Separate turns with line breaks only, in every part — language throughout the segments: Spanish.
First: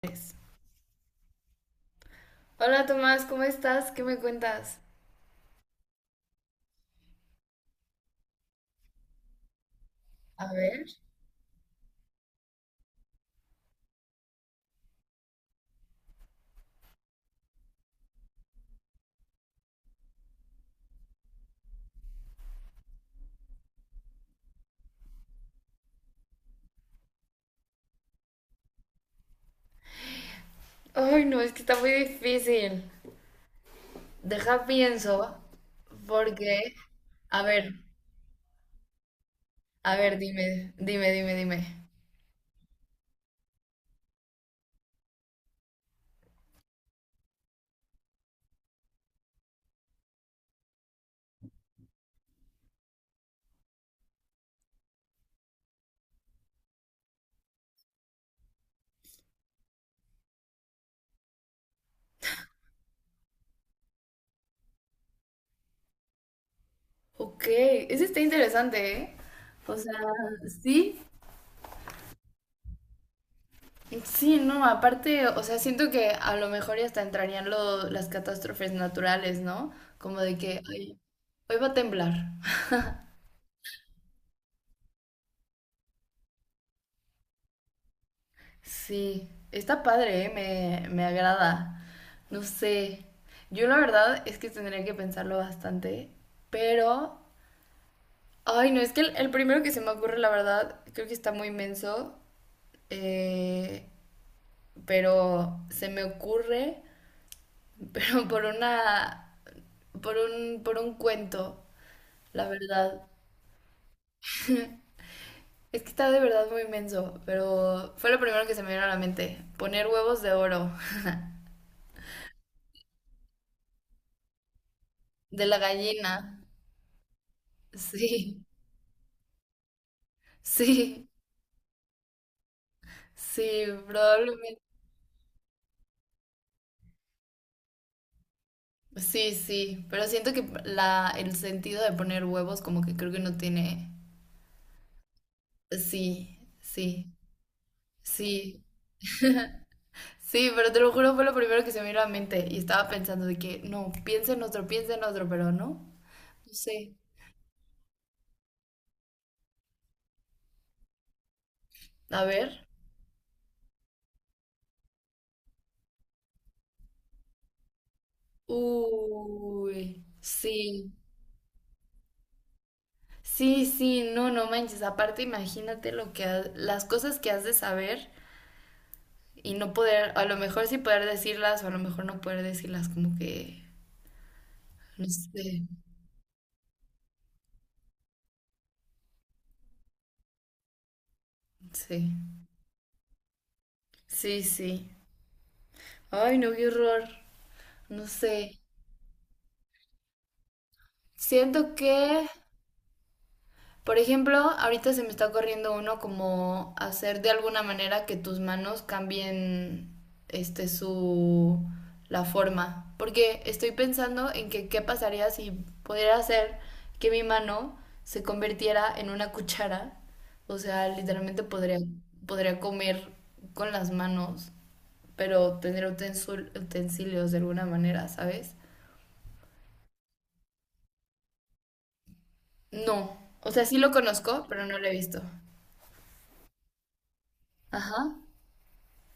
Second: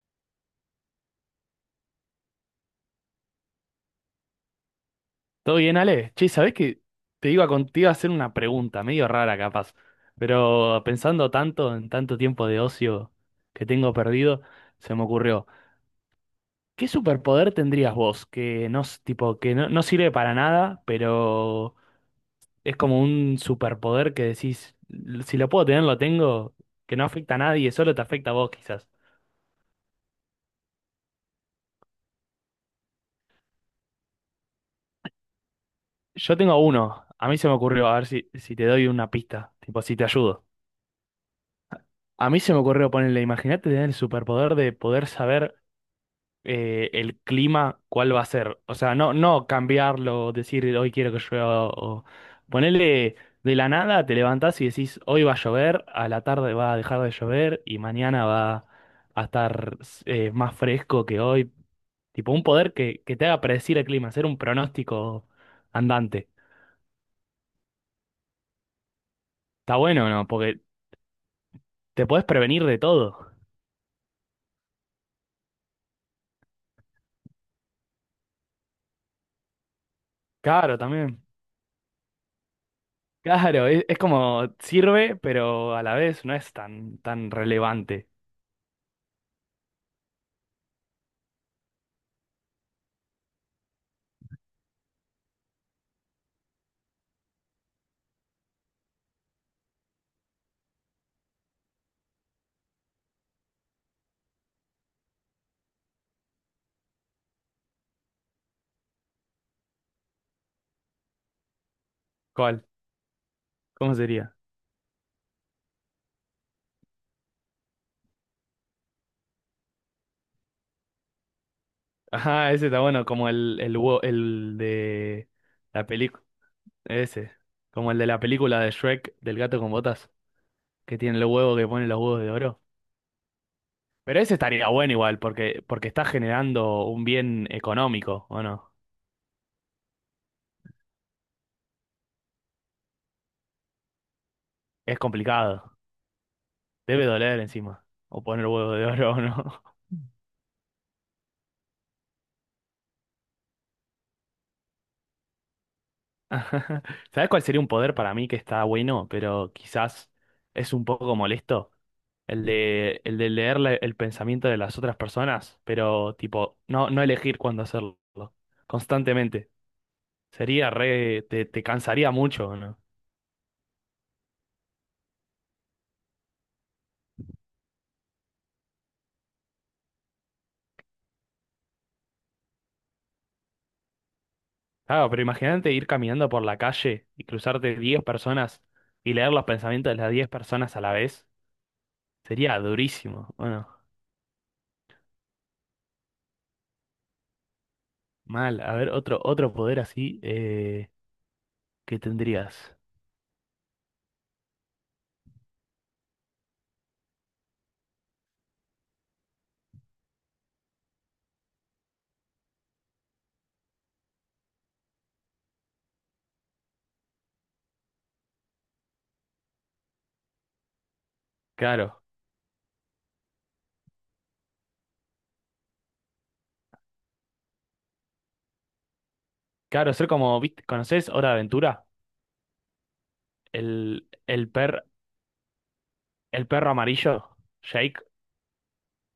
Pues, Hola Tomás, ¿cómo estás? ¿Qué me cuentas?
¿Todo bien, Ale? Che, ¿sabés que te iba, te iba a hacer una pregunta, medio rara capaz,
A
pero
ver.
pensando tanto en tanto tiempo de ocio que tengo perdido, se me ocurrió, ¿qué superpoder tendrías vos? Que no, tipo, que no, no sirve para nada, pero es como un superpoder que decís, Si lo puedo tener, lo tengo, que no afecta a nadie, solo te afecta a vos quizás.
Ay, no, es que está muy difícil. Deja pienso,
Yo tengo
porque...
uno, a mí
A
se me
ver,
ocurrió, a ver si te doy una pista, tipo,
a
si te
ver,
ayudo.
dime, dime, dime, dime.
A mí se me ocurrió ponerle, imagínate tener el superpoder de poder saber el clima, cuál va a ser. O sea, no cambiarlo, decir hoy quiero que llueva o ponerle de la nada, te levantás y decís hoy va a llover, a la tarde va a dejar de llover y mañana va a estar más fresco que hoy. Tipo un poder que te haga predecir el clima, hacer un pronóstico andante.
Ok, ese está interesante, ¿eh? O
Está
sea,
bueno, ¿no? Porque
sí,
te podés prevenir de todo.
sí, no, aparte, o sea, siento que a lo mejor ya hasta entrarían las catástrofes naturales, ¿no? Como de que,
Claro,
ay,
también.
hoy va a temblar.
Claro, es como sirve, pero a la vez no es tan relevante.
Sí, está padre, ¿eh? Me agrada. No sé. Yo la verdad es que tendría que pensarlo bastante, pero... Ay, no, es que el primero que se me ocurre, la verdad, creo que está muy menso, eh, pero se me ocurre, pero por una... por un cuento, la
¿Cuál?
verdad.
¿Cómo sería?
Es que está de verdad muy menso, pero fue lo primero que se me vino a la mente. Poner huevos de oro,
Ajá, ese está bueno, como huevo- el de
de la
la
gallina.
película, ese, como el de la
Sí.
película de Shrek del gato con botas, que
Sí,
tiene el huevo que pone los huevos de oro.
sí,
Pero ese
probablemente.
estaría bueno igual, porque está generando un bien económico, ¿o no?
Sí, sí, pero siento que la, el sentido de poner huevos como que creo que no tiene...
Es complicado,
Sí,
debe
sí,
doler encima, o poner
sí,
huevo de oro o no.
sí, pero te lo juro fue lo primero que se me vino a la mente y estaba pensando de que no, piensa en otro, pero no, no
Ajá.
sé.
¿Sabes cuál sería un poder para mí que está bueno, pero quizás es un poco molesto?
A
El
ver.
de, el de leer el pensamiento de las otras personas, pero tipo, no elegir cuándo hacerlo, constantemente.
Uy,
Sería
sí,
te cansaría mucho, ¿no?
sí, sí, no, no manches, aparte imagínate lo que las cosas que has de saber y no poder, a lo mejor sí poder decirlas o a lo mejor no poder decirlas como que... No
Claro, pero
sé,
imagínate ir caminando por la calle y cruzarte 10 personas y leer los pensamientos de las 10 personas a la vez.
sí,
Sería durísimo. Bueno,
sí, sí. Ay, no, qué horror. No sé.
mal. A ver, otro poder así
Siento
que
que,
tendrías.
por ejemplo, ahorita se me está corriendo uno como hacer de alguna manera que tus manos cambien este su la forma, porque estoy pensando en que qué pasaría si pudiera hacer que mi mano se convirtiera en una cuchara, o sea, literalmente
Claro.
podría comer con las manos. Pero tener utensilios de alguna manera, ¿sabes?
Claro, ser como, ¿viste? ¿Conocés Hora de Aventura?
No. O sea, sí lo
El,
conozco,
el,
pero no
per,
lo he visto.
el perro amarillo, Jake,
Ajá.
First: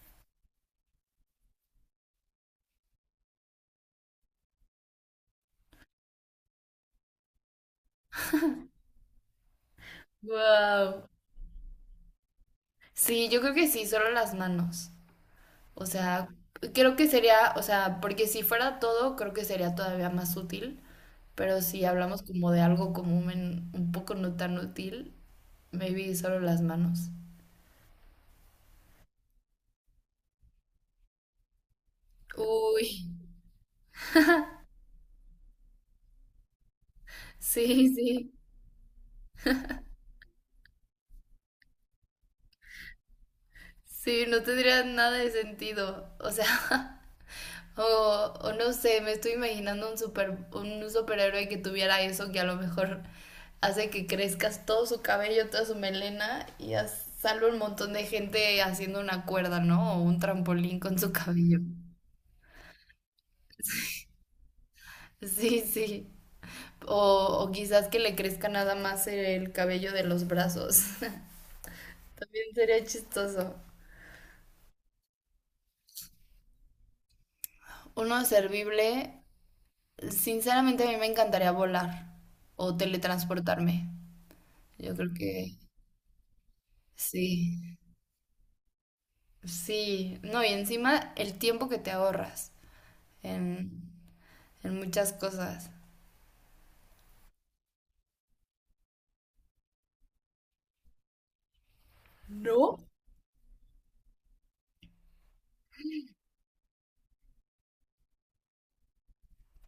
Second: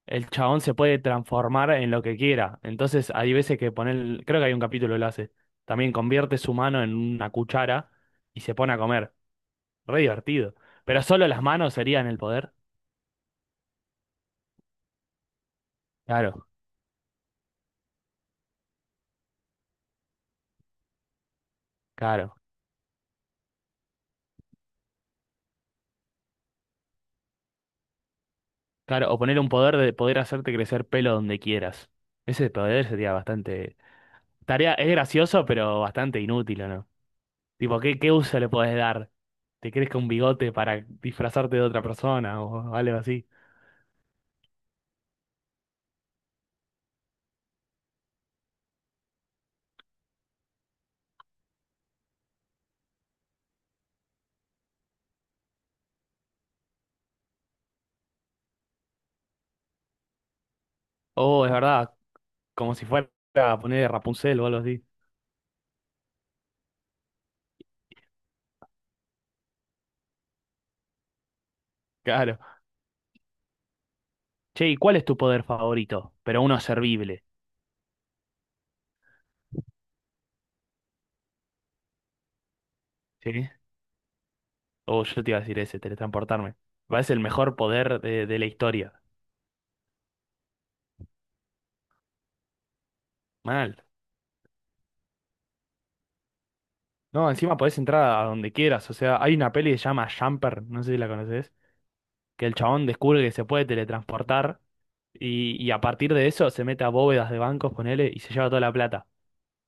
el chabón se puede transformar en lo que quiera. Entonces hay veces que poner, creo que hay un capítulo que lo hace. También convierte su mano en una cuchara y se pone a comer. Re divertido. Pero
Wow.
solo las manos serían el poder.
Sí, yo creo que sí, solo las manos. O sea,
Claro,
creo que sería, o sea, porque si fuera todo, creo que sería todavía más útil. Pero si hablamos
claro,
como de algo común, un poco no tan útil, maybe solo las manos.
claro. O poner un poder de poder hacerte crecer pelo donde quieras. Ese
Uy,
poder sería bastante... Tarea, es gracioso, pero bastante inútil, ¿o no? Tipo,
sí,
¿qué
sí.
uso le podés dar? Te crezca un bigote para disfrazarte de otra persona o algo así.
Sí, no tendría nada de sentido. O sea, O, o no sé, me estoy imaginando un superhéroe que tuviera eso que a lo mejor hace que crezcas todo su cabello, toda su melena y sale un montón de gente haciendo una cuerda, ¿no? O un trampolín con su
Oh, es
cabello.
verdad, como si fuera a poner Rapunzel o algo así.
Sí, sí. O, o quizás que le crezca nada más el cabello de los brazos.
Claro.
También sería chistoso.
Che, ¿y cuál es tu poder favorito? Pero uno servible,
Uno servible, sinceramente a mí me encantaría volar o
¿sí?
teletransportarme. Yo
Oh,
creo
yo te iba a
que
decir ese, teletransportarme. Me parece el mejor
sí.
poder de la historia.
Sí, no, y encima el tiempo que te ahorras
Mal.
en, en muchas cosas.
No, encima podés entrar a donde quieras. O sea, hay una peli que se llama Jumper, no sé si la conoces, que el
¿No?
chabón descubre que se puede teletransportar y a partir de eso se mete a bóvedas de bancos, ponele, y se lleva toda la plata.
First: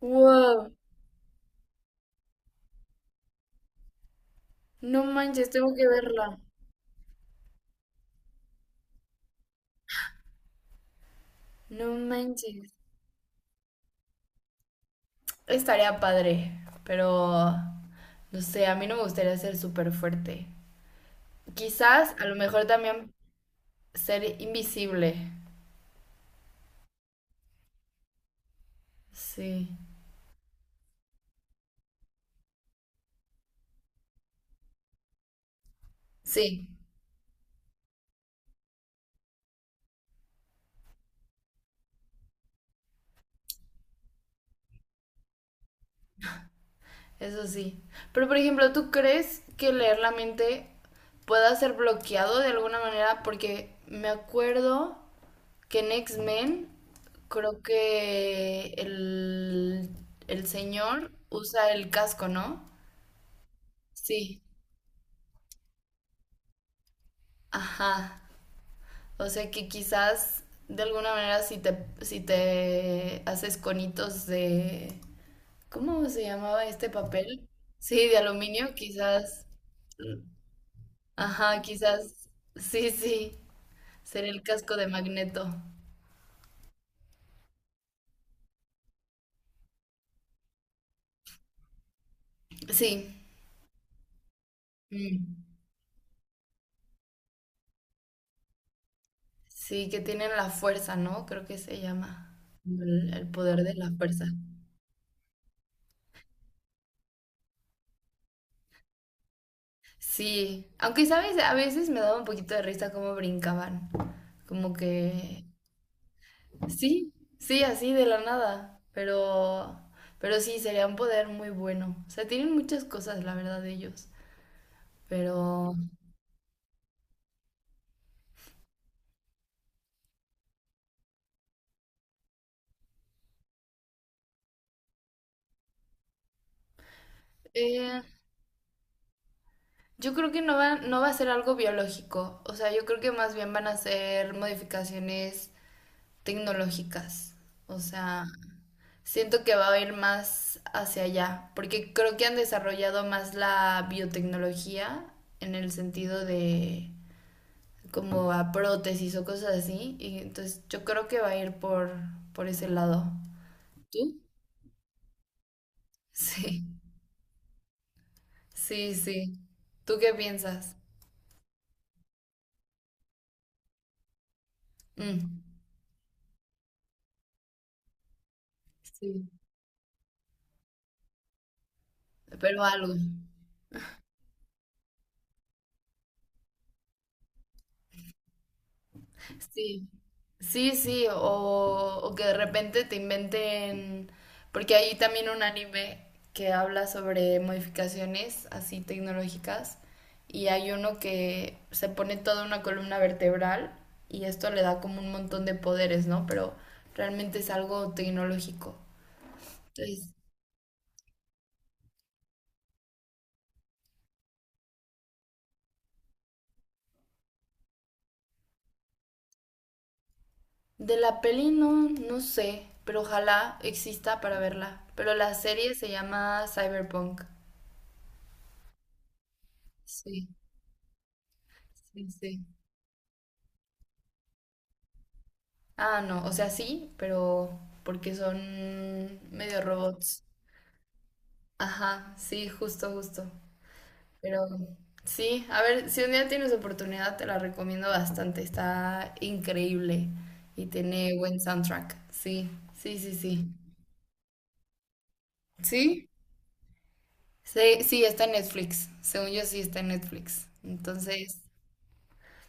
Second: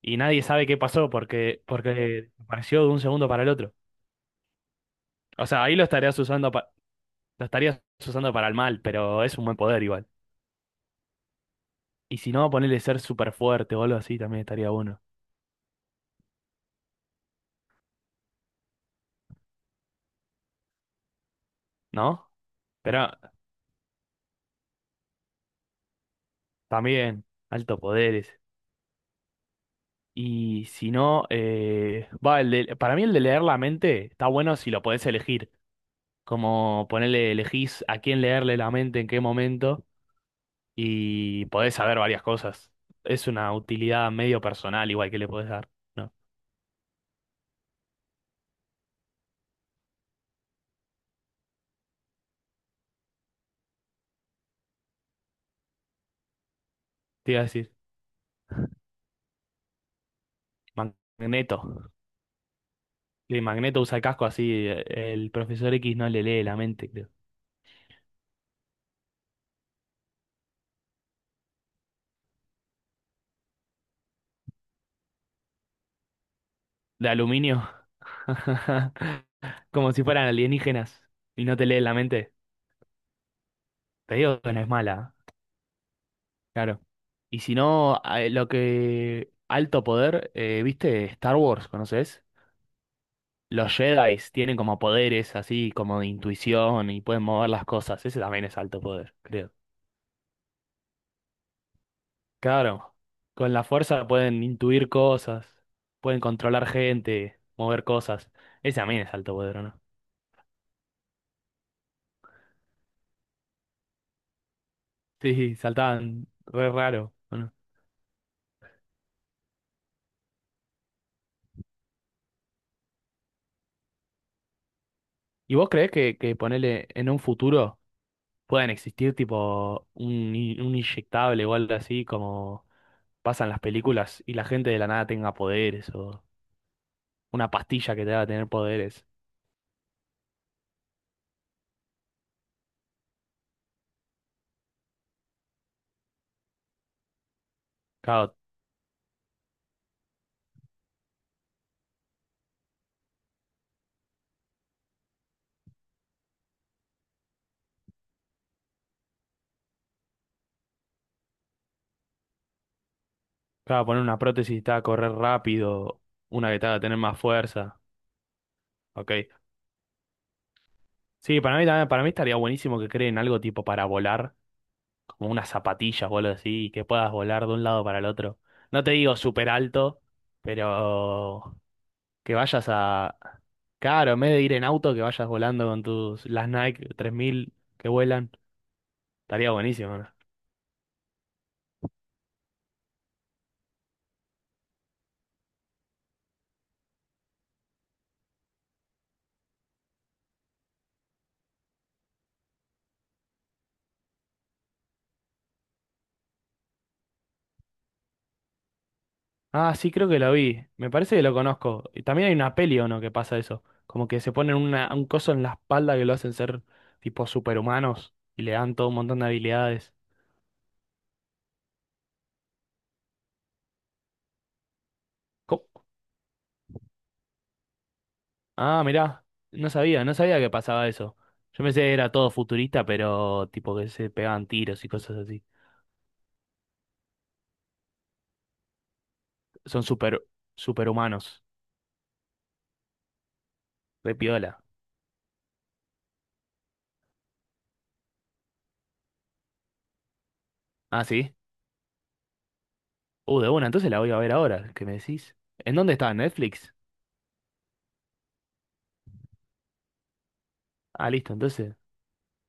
Y nadie sabe
Wow,
qué pasó porque apareció de un segundo para el otro.
no
O
manches,
sea,
tengo
ahí lo
que
estarías
verla.
usando, lo estarías usando para el mal, pero es un buen poder igual.
No
Y si no,
manches.
ponerle ser súper fuerte o algo así también estaría bueno,
Estaría padre, pero no sé, a mí no me gustaría ser súper fuerte. Quizás, a
¿no?
lo mejor
Pero
también ser invisible.
también, alto poderes.
Sí,
Y si no, el para mí el de leer la mente está bueno si lo podés elegir.
sí,
Como ponerle, elegís a quién leerle la mente en qué momento y podés saber varias cosas. Es una utilidad medio personal igual que le podés dar. ¿No?
eso sí. Pero por ejemplo, ¿tú crees que leer la mente pueda ser bloqueado de alguna manera? Porque me acuerdo. Que en X-Men,
Te iba a
creo
decir,
que el señor
Magneto.
usa el casco, ¿no?
Y Magneto usa casco
Sí,
así, el profesor X no le lee la mente, creo.
ajá. O sea que quizás de alguna manera si te, si te haces conitos de... ¿Cómo se llamaba este
De
papel?
aluminio.
Sí, de aluminio, quizás.
Como si fueran alienígenas y no
Ajá,
te leen la
quizás.
mente.
Sí, sí.
Te
Sería
digo
el
que no es
casco de
mala, ¿eh?
Magneto.
Claro. Y si no, lo que... Alto poder, ¿viste? Star Wars, ¿conoces?
Sí.
Los Jedi tienen como poderes
Mm.
así, como de intuición y pueden mover las cosas. Ese también es alto poder, creo.
Sí, que tienen la fuerza, ¿no? Creo que se llama
Claro,
el
con
poder
la
de la
fuerza
fuerza.
pueden intuir cosas, pueden controlar gente, mover cosas. Ese también es alto poder, ¿o no?
Sí, aunque sabes, a veces me daba un poquito de risa cómo brincaban. Como que
Sí, saltaban re
sí,
raro, ¿o no?
sí, así de la nada, pero sí sería un poder muy bueno. O sea, tienen muchas cosas, la verdad, ellos,
¿Y vos
pero
creés que ponele en un futuro puedan existir tipo un, un inyectable o algo así como pasan las películas y la gente de la nada tenga poderes o una pastilla
eh,
que te haga tener poderes?
yo creo que no va a ser algo biológico. O sea, yo creo que más bien van a ser modificaciones tecnológicas. O sea,
Claro,
siento que va a ir más hacia allá, porque creo que han desarrollado más la biotecnología en el sentido de como a prótesis o cosas así, y entonces yo creo que va a ir por ese lado.
claro, poner una
¿Tú?
prótesis y te haga correr rápido, una que
Sí,
te haga tener más fuerza,
sí,
ok.
sí. ¿Tú qué piensas?
Sí, para mí también, para mí estaría buenísimo que creen algo tipo para volar, como
Mm,
unas zapatillas o algo así, y que puedas volar de un lado para el otro. No te digo
sí,
súper alto, pero que
pero
vayas
algo.
a... Claro, en vez de ir en auto, que vayas volando con tus las Nike 3000 que vuelan, estaría
Sí,
buenísimo, ¿no?
sí, sí, o que de repente te inventen, porque hay también un anime que habla sobre modificaciones así tecnológicas y hay uno que se pone toda una columna vertebral y esto le da como un montón de poderes, ¿no? Pero realmente es algo tecnológico.
Ah, sí, creo
Entonces,
que lo vi. Me parece que lo conozco. Y también hay una peli o no que pasa eso, como que se ponen una, un coso en la espalda que lo hacen ser tipo superhumanos y le dan todo un montón de habilidades.
de la peli no, no sé, pero ojalá exista para verla. Pero la serie se llama Cyberpunk.
Ah, mirá, no
Sí,
sabía que pasaba eso. Yo pensé que
sí,
era todo
sí.
futurista, pero tipo que se pegaban tiros y cosas así.
Ah, no, o sea, sí, pero porque son medio
Son
robots.
superhumanos,
Ajá, sí, justo, justo.
re
Pero
piola.
sí, a ver, si un día tienes oportunidad, te la recomiendo bastante. Está increíble y
Ah,
tiene
sí.
buen soundtrack. Sí, sí, sí,
De
sí.
una, entonces la voy a ver ahora, ¿qué me decís? ¿En dónde
¿Sí?
está? ¿En Netflix?
Sí, sí, está en Netflix. Según yo, sí está en Netflix.
Ah, listo,
Entonces,
entonces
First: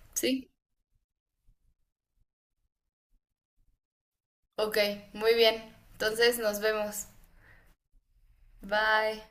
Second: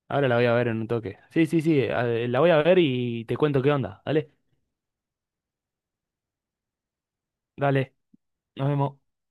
ahora la voy
sí.
a ver en un toque. Sí, sí, sí, la voy a ver y te cuento qué onda. Dale,
Ok, muy bien. Entonces, nos vemos.
dale, nos vemos.
Bye.